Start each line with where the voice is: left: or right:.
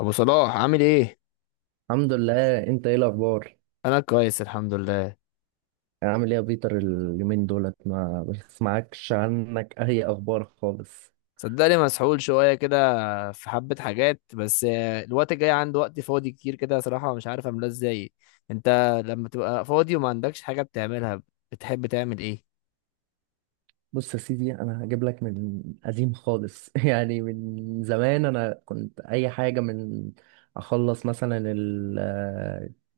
left: ابو صلاح عامل ايه؟
right: الحمد لله. انت ايه الاخبار؟
left: انا كويس الحمد لله.
right: يعني عامل ايه يا بيتر؟ اليومين دولت ما بسمعكش عنك اي اخبار خالص.
left: صدقني، مسحول شويه كده. في حبه حاجات بس الوقت الجاي عندي وقت فاضي كتير كده صراحه مش عارف املاه ازاي. انت، لما تبقى فاضي وما عندكش حاجه بتعملها، بتحب تعمل ايه؟
right: بص يا سيدي، انا هجيب لك من قديم خالص. يعني من زمان انا كنت اي حاجه من اخلص مثلا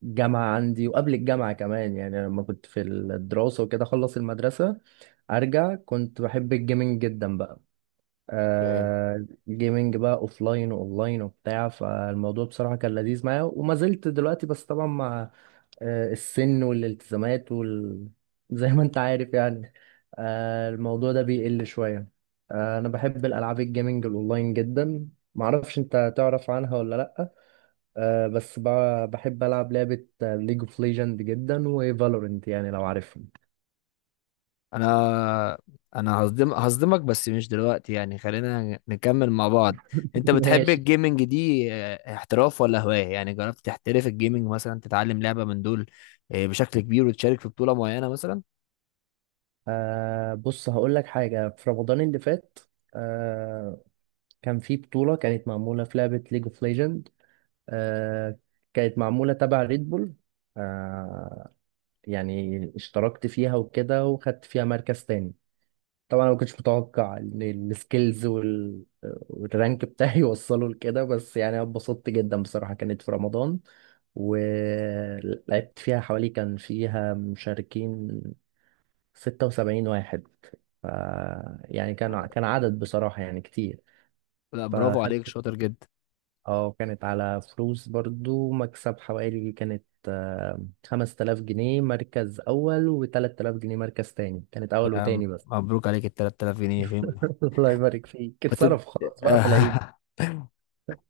right: الجامعه عندي، وقبل الجامعه كمان، يعني لما كنت في الدراسه وكده اخلص المدرسه ارجع، كنت بحب الجيمنج جدا بقى.
left: اوكي.
right: جيمنج بقى اوفلاين واونلاين وبتاع، فالموضوع بصراحة كان لذيذ معايا وما زلت دلوقتي، بس طبعا مع السن والالتزامات زي ما انت عارف يعني. الموضوع ده بيقل شوية. انا بحب الالعاب، الجيمنج الاونلاين جدا. معرفش انت تعرف عنها ولا لا. بس بحب العب لعبة ليج اوف ليجند جدا وفالورنت، يعني لو عارفهم.
left: انا انا هصدمك بس مش دلوقتي، يعني خلينا نكمل مع بعض. انت بتحب
right: ماشي.
left: الجيمنج دي احتراف ولا هواية؟ يعني جربت تحترف الجيمنج مثلا، تتعلم لعبة من دول بشكل كبير وتشارك في بطولة معينة مثلا؟
right: بص هقول لك حاجة. في رمضان اللي فات آه، كان في بطولة كانت معمولة في لعبة ليج اوف ليجند، كانت معمولة تبع ريد بول. آه يعني اشتركت فيها وكده وخدت فيها مركز تاني. طبعا انا ما كنتش متوقع ان السكيلز والرانك بتاعي يوصلوا لكده، بس يعني أنا اتبسطت جدا بصراحة. كانت في رمضان، ولعبت فيها حوالي، كان فيها مشاركين 76 واحد. ف يعني كان عدد بصراحة يعني كتير.
left: لا، برافو عليك،
right: فخدت،
left: شاطر جدا.
right: اه كانت على فلوس برضو، مكسب حوالي كانت 5000 جنيه مركز أول و3000 جنيه مركز تاني، كانت أول
left: يا عم،
right: وتاني بس.
left: مبروك، عليك ال 3000 جنيه فين؟
right: الله يبارك فيك،
left: بتد...
right: اتصرف خلاص بقى في العيد.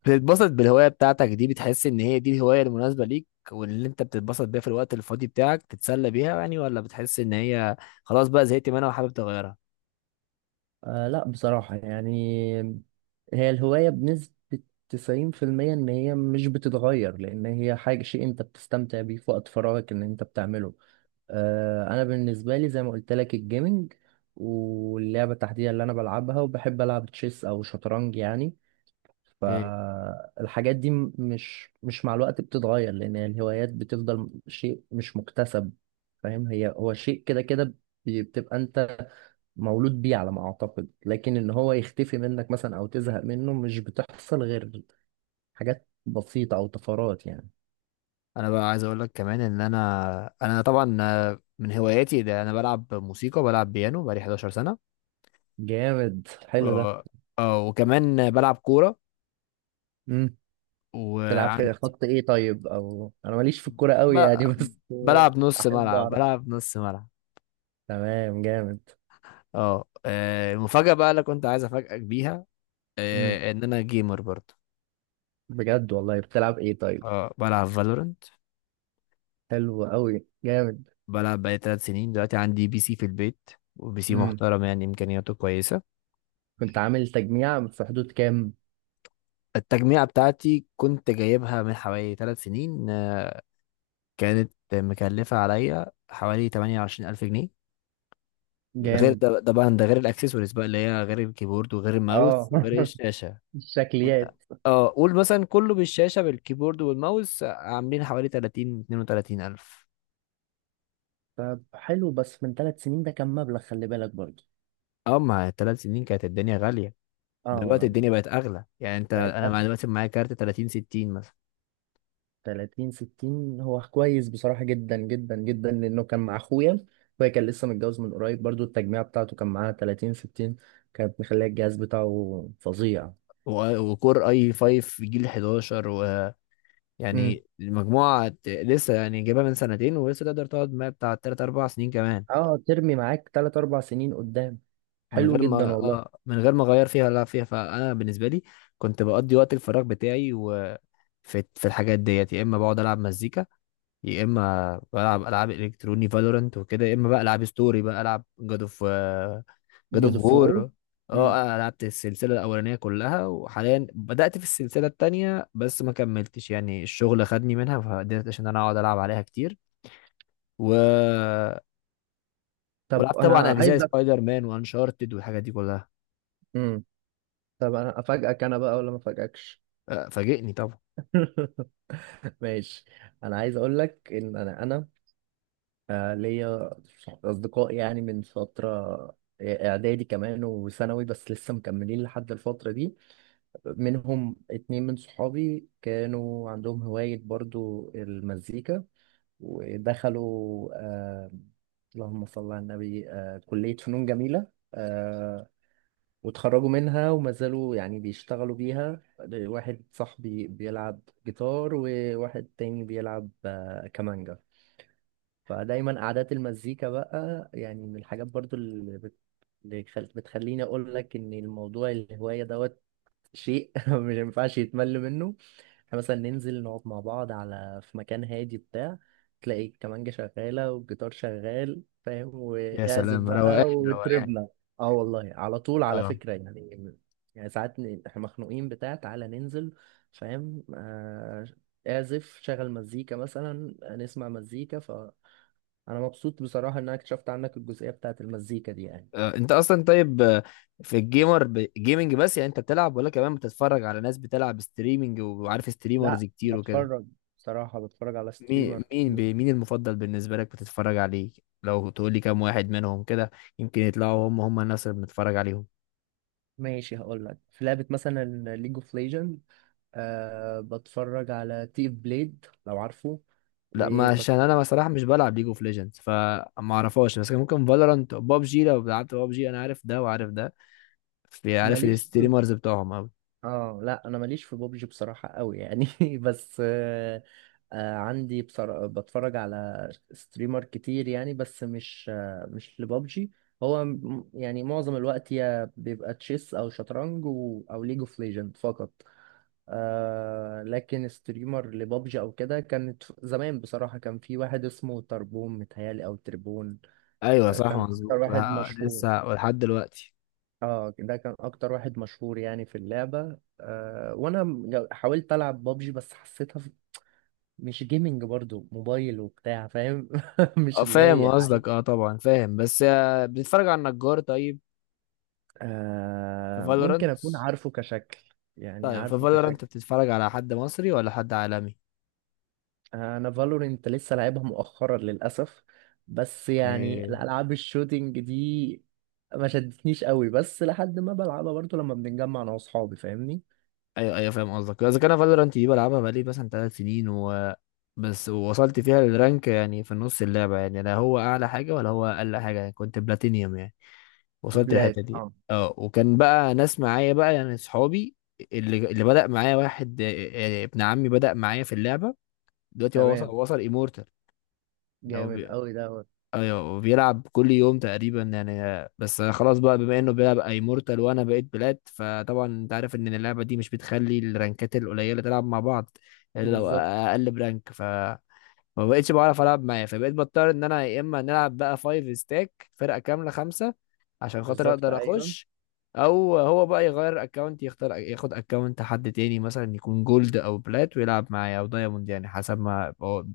left: بتتبسط بالهواية بتاعتك دي؟ بتحس ان هي دي الهواية المناسبة ليك، واللي انت بتتبسط بيها في الوقت الفاضي بتاعك تتسلى بيها يعني؟ ولا بتحس ان هي خلاص بقى زهقت منها وحابب تغيرها؟
right: لا بصراحة يعني، هي الهواية بنسبة 90% إن هي مش بتتغير، لأن هي حاجة، شيء أنت بتستمتع بيه في وقت فراغك إن أنت بتعمله. أنا بالنسبة لي زي ما قلت لك الجيمنج، واللعبة التحديدية اللي أنا بلعبها، وبحب ألعب تشيس أو شطرنج يعني.
left: اوكي.
right: فالحاجات دي مش مع الوقت بتتغير، لأن يعني الهوايات بتفضل شيء مش مكتسب، فاهم. هو شيء كده كده. بتبقى أنت مولود بيه على ما أعتقد، لكن إن هو يختفي منك مثلا أو تزهق منه مش بتحصل غير حاجات بسيطة أو طفرات يعني.
left: انا بقى عايز اقول لك كمان، ان انا طبعا، من هواياتي ده انا بلعب موسيقى، بلعب بيانو بقالي 11 سنة.
right: جامد، حلو ده.
left: اه. وكمان بلعب كورة،
right: امم. تلعب كده
left: وعندي
right: خط إيه طيب؟ أو أنا ماليش في الكورة قوي
left: ب-
right: يعني، بس
left: بلعب نص
right: أحب
left: ملعب،
right: أعرف.
left: بلعب نص ملعب.
right: تمام، جامد.
left: اه. المفاجأة بقى اللي كنت عايز افاجئك بيها،
right: امم.
left: ان انا جيمر برضه.
right: بجد والله؟ بتلعب إيه طيب؟
left: اه، بلعب فالورنت.
right: حلو قوي، جامد.
left: بلعب بقالي 3 سنين. دلوقتي عندي بي سي في البيت، وبي سي
right: امم.
left: محترم يعني، امكانياته كويسة.
right: كنت عامل تجميع في حدود كام؟
left: التجميعة بتاعتي كنت جايبها من حوالي 3 سنين. كانت مكلفة عليا حوالي 28000 جنيه. ده غير،
right: جامد.
left: ده طبعا ده غير الاكسسوارز بقى اللي هي غير الكيبورد وغير
right: اه
left: الماوس وغير الشاشة.
right: الشكليات.
left: اه. قول مثلا كله بالشاشة بالكيبورد والماوس عاملين حوالي 30 32000.
right: طب حلو، بس من 3 سنين ده كان مبلغ، خلي بالك برضه.
left: اه، ما 3 سنين كانت الدنيا غالية.
right: اه
left: دلوقتي
right: أنا.
left: الدنيا بقت اغلى يعني، انت،
right: بقت
left: انا
right: اغلى.
left: مثلا معايا كارت 30 60 مثلا.
right: 30 60 هو كويس بصراحة جدا جدا جدا، لانه كان مع اخويا. اخويا كان لسه متجوز من قريب برضه، التجميع بتاعته كان معاها 30 60، كانت مخليه الجهاز بتاعه فظيع.
left: وكور اي 5 جيل 11.
right: امم.
left: ويعني المجموعة، لسه يعني جايبها من سنتين، ولسه تقدر تقعد معايا بتاع 3 4 سنين كمان.
right: اه، ترمي معاك 3 4 سنين قدام،
left: من
right: حلو
left: غير ما
right: جدا والله.
left: اه من غير ما اغير فيها ولا فيها. فانا بالنسبة لي كنت بقضي وقت الفراغ بتاعي، وفي الحاجات ديت، يا اما بقعد العب مزيكا، يا اما بلعب العاب الكتروني فالورنت وكده، يا اما بقى العب ستوري، بقى العب جاد
right: جود
left: اوف
right: فور.
left: وور. اه، انا لعبت السلسله الاولانيه كلها، وحاليا بدات في السلسله التانية بس ما كملتش، يعني الشغل خدني منها فقدرت عشان انا اقعد العب عليها كتير، و
right: طب
left: ولعبت طبعا
right: انا
left: اجزاء
right: عايز.
left: سبايدر مان وانشارتد والحاجات دي كلها.
right: أف- طب انا افاجئك انا بقى ولا ما افاجئكش؟
left: فاجئني طبعا.
right: ماشي. انا عايز اقول لك ان انا ليا اصدقاء يعني من فتره، اعدادي كمان وثانوي، بس لسه مكملين لحد الفتره دي. منهم اتنين من صحابي كانوا عندهم هوايه برضو المزيكا، ودخلوا اللهم صل على النبي كليه فنون جميله، آه، واتخرجوا منها وما زالوا يعني بيشتغلوا بيها. واحد صاحبي بيلعب جيتار، وواحد تاني بيلعب كمانجا. فدايما قعدات المزيكا بقى، يعني من الحاجات برضو اللي بت- اللي خل- بتخليني اقول لك ان الموضوع الهواية دوت شيء. مش، ما ينفعش يتمل منه. احنا مثلا ننزل نقعد مع بعض في مكان هادي بتاع، تلاقي الكمانجة شغالة والجيتار شغال، فاهم،
left: يا
right: واعزف
left: سلام، روقان
right: بقى
left: روقان.
right: وتربنا. اه والله، على طول على
left: اه.
right: فكرة يعني. يعني ساعات احنا مخنوقين بتاع، تعالى ننزل، فاهم. اعزف، شغل مزيكا مثلا، نسمع مزيكا. فأنا مبسوط بصراحة إن أنا اكتشفت عنك الجزئية بتاعت المزيكا دي يعني.
left: انت اصلا طيب. في الجيمر جيمنج بس، يعني انت بتلعب ولا كمان بتتفرج على ناس بتلعب ستريمنج، وعارف ستريمرز
right: لا،
left: كتير وكده؟
right: بتفرج. بصراحة بتفرج على
left: مين
right: ستريمر.
left: مين بي- مين المفضل بالنسبة لك بتتفرج عليه؟ لو تقول لي كام واحد منهم كده، يمكن يطلعوا هم هم الناس اللي بنتفرج عليهم.
right: ماشي هقول لك، في لعبة مثلا ليج اوف ليجند بتفرج على تيف بليد لو عارفه.
left: لا، ما
right: وبت...
left: عشان انا بصراحة مش بلعب ليج اوف ليجندز فما اعرفهاش، بس كان ممكن فالورانت، بابجي، لو لعبت بابجي انا عارف ده وعارف ده. في، عارف
right: ماليش في...
left: الستريمرز بتوعهم أوي.
right: اه لا انا ماليش في بوبجي بصراحة قوي يعني، بس عندي بتفرج على ستريمر كتير يعني، بس مش لبابجي. هو يعني معظم الوقت يا بيبقى تشيس او شطرنج او ليج اوف ليجند فقط. لكن ستريمر لبابجي او كده كانت زمان بصراحة، كان في واحد اسمه تربون، متهيألي او تربون
left: ايوه، صح
right: كان اكتر
left: مظبوط،
right: واحد مشهور.
left: لسه ولحد دلوقتي.
right: اه ده كان اكتر واحد مشهور يعني في اللعبة. وانا حاولت العب بابجي، بس حسيتها مش جيمنج، برضو موبايل وبتاع، فاهم.
left: اه
right: مش اللي
left: فاهم
right: هي.
left: قصدك، اه طبعا فاهم، بس بتتفرج على النجار؟ طيب في
right: ممكن
left: فالورانت.
right: اكون عارفه كشكل، يعني
left: طيب في
right: عارفه.
left: فالورانت بتتفرج على حد مصري ولا حد عالمي؟
right: انا فالورنت لسه لعبها مؤخرا للاسف، بس يعني الالعاب الشوتينج دي ما شدتنيش قوي، بس لحد ما بلعبها برضو لما بنتجمع انا واصحابي، فاهمني.
left: ايوه، ايوه، فاهم قصدك. اذا كان فالورانت دي بلعبها بقالي مثلا 3 سنين، و بس وصلت فيها للرانك يعني في النص اللعبه، يعني لا هو اعلى حاجه ولا هو اقل حاجه، يعني كنت بلاتينيوم يعني، وصلت الحته
right: بلاك،
left: دي.
right: اه.
left: اه، وكان بقى ناس معايا بقى يعني اصحابي، اللي بدأ معايا واحد، ابن عمي بدأ معايا في اللعبه. دلوقتي هو وصل
right: تمام،
left: وصل ايمورتال.
right: جامد قوي دوت.
left: ايوه، وبيلعب كل يوم تقريبا يعني. بس خلاص بقى، بما انه بيلعب اي مورتال وانا بقيت بلاد، فطبعا انت عارف ان اللعبه دي مش بتخلي الرانكات القليله تلعب مع بعض الا لو
right: بالظبط.
left: اقل برانك، ف ما بقتش بعرف العب معاه، فبقيت بضطر ان انا يا اما نلعب بقى فايف ستاك فرقه كامله 5، عشان خاطر
right: بالظبط
left: اقدر
right: ايوه.
left: اخش. او هو بقى يغير اكونت، يختار ياخد اكونت حد تاني مثلا يكون جولد او بلات ويلعب معايا او دايموند يعني حسب ما هو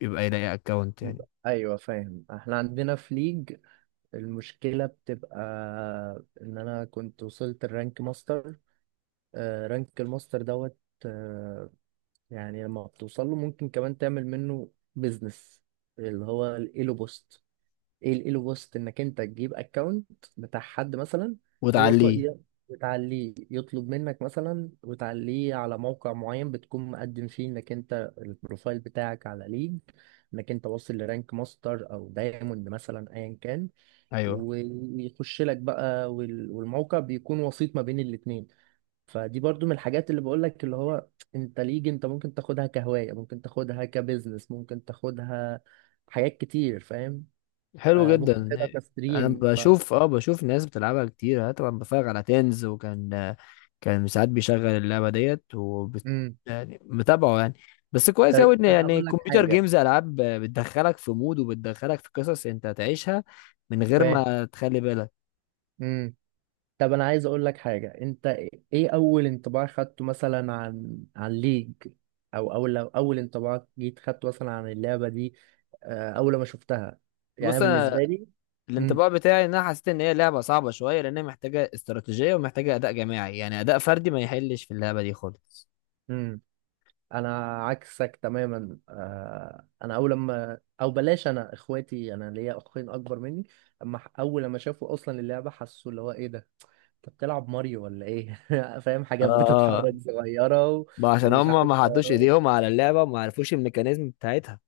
left: يبقى يلاقي اكونت يعني.
right: ايوه، فاهم. احنا عندنا في ليج، المشكله بتبقى ان انا كنت وصلت الرانك ماستر، رانك الماستر دوت. آه، يعني لما بتوصل له ممكن كمان تعمل منه بيزنس، اللي هو الايلو بوست. ايه الايلو بوست؟ انك انت تجيب اكونت بتاع حد مثلا. هو ط-
left: وتعليه.
right: ي- بتعليه، يطلب منك مثلا وتعليه على موقع معين بتكون مقدم فيه، انك انت البروفايل بتاعك على ليج، انك انت واصل لرانك ماستر او دايموند مثلا ايا كان،
left: ايوه.
right: ويخش لك بقى والموقع بيكون وسيط ما بين الاتنين. فدي برضو من الحاجات اللي بقولك، اللي هو انت ليج انت ممكن تاخدها كهواية، ممكن تاخدها كبزنس، ممكن تاخدها حاجات كتير، فاهم.
left: حلو جدا.
right: ممكن تاخدها
left: انا
right: كستريم.
left: بشوف ناس بتلعبها كتير، انا طبعا بتفرج على تنز، وكان ساعات بيشغل اللعبه ديت
right: امم.
left: يعني متابعه يعني. بس
right: طب
left: كويس قوي
right: انت
left: ان يعني
right: هقول لك
left: كمبيوتر
right: حاجة،
left: جيمز العاب بتدخلك في مود وبتدخلك في قصص انت هتعيشها من غير
right: فاهم.
left: ما تخلي بالك.
right: امم. طب انا عايز اقول لك حاجة انت. ايه اول انطباع خدته مثلا عن ليج؟ او اول لو اول انطباع جيت خدته مثلا عن اللعبة دي اول ما شفتها؟ يعني أنا
left: بص، انا
right: بالنسبة لي.
left: الانطباع بتاعي ان انا حسيت ان هي لعبه صعبه شويه لان هي محتاجه استراتيجيه ومحتاجه اداء جماعي، يعني اداء فردي ما يحلش في اللعبه دي خالص.
right: امم. انا عكسك تماما. انا اول لما، او بلاش، انا اخواتي، انا ليا اخين اكبر مني. اما اول لما شافوا اصلا اللعبه حسوا اللي هو ايه ده، انت بتلعب ماريو ولا ايه؟ فاهم، حاجات
left: اه،
right: بتتحرك صغيره
left: ما عشان
right: ومش
left: هم
right: عارف
left: ما حطوش
right: حوارات.
left: ايديهم على اللعبه وما عرفوش الميكانيزم بتاعتها.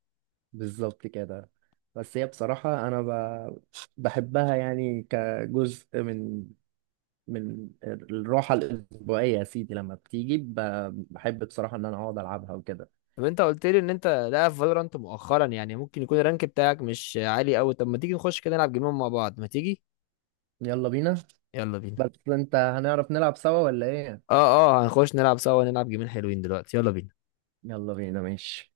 right: بالظبط كده. بس هي بصراحه انا بحبها يعني كجزء من الراحه الاسبوعيه يا سيدي، لما بتيجي بحب بصراحه ان انا اقعد العبها وكده.
left: طب انت قلت لي ان انت لاعب فالورانت مؤخرا، يعني ممكن يكون الرانك بتاعك مش عالي قوي. طب ما تيجي نخش كده نلعب جيمين مع بعض؟ ما تيجي؟
right: يلا بينا.
left: يلا بينا.
right: بس انت هنعرف نلعب سوا ولا ايه؟
left: اه، اه، هنخش نلعب سوا، نلعب جيمين حلوين دلوقتي. يلا بينا.
right: يلا بينا، ماشي.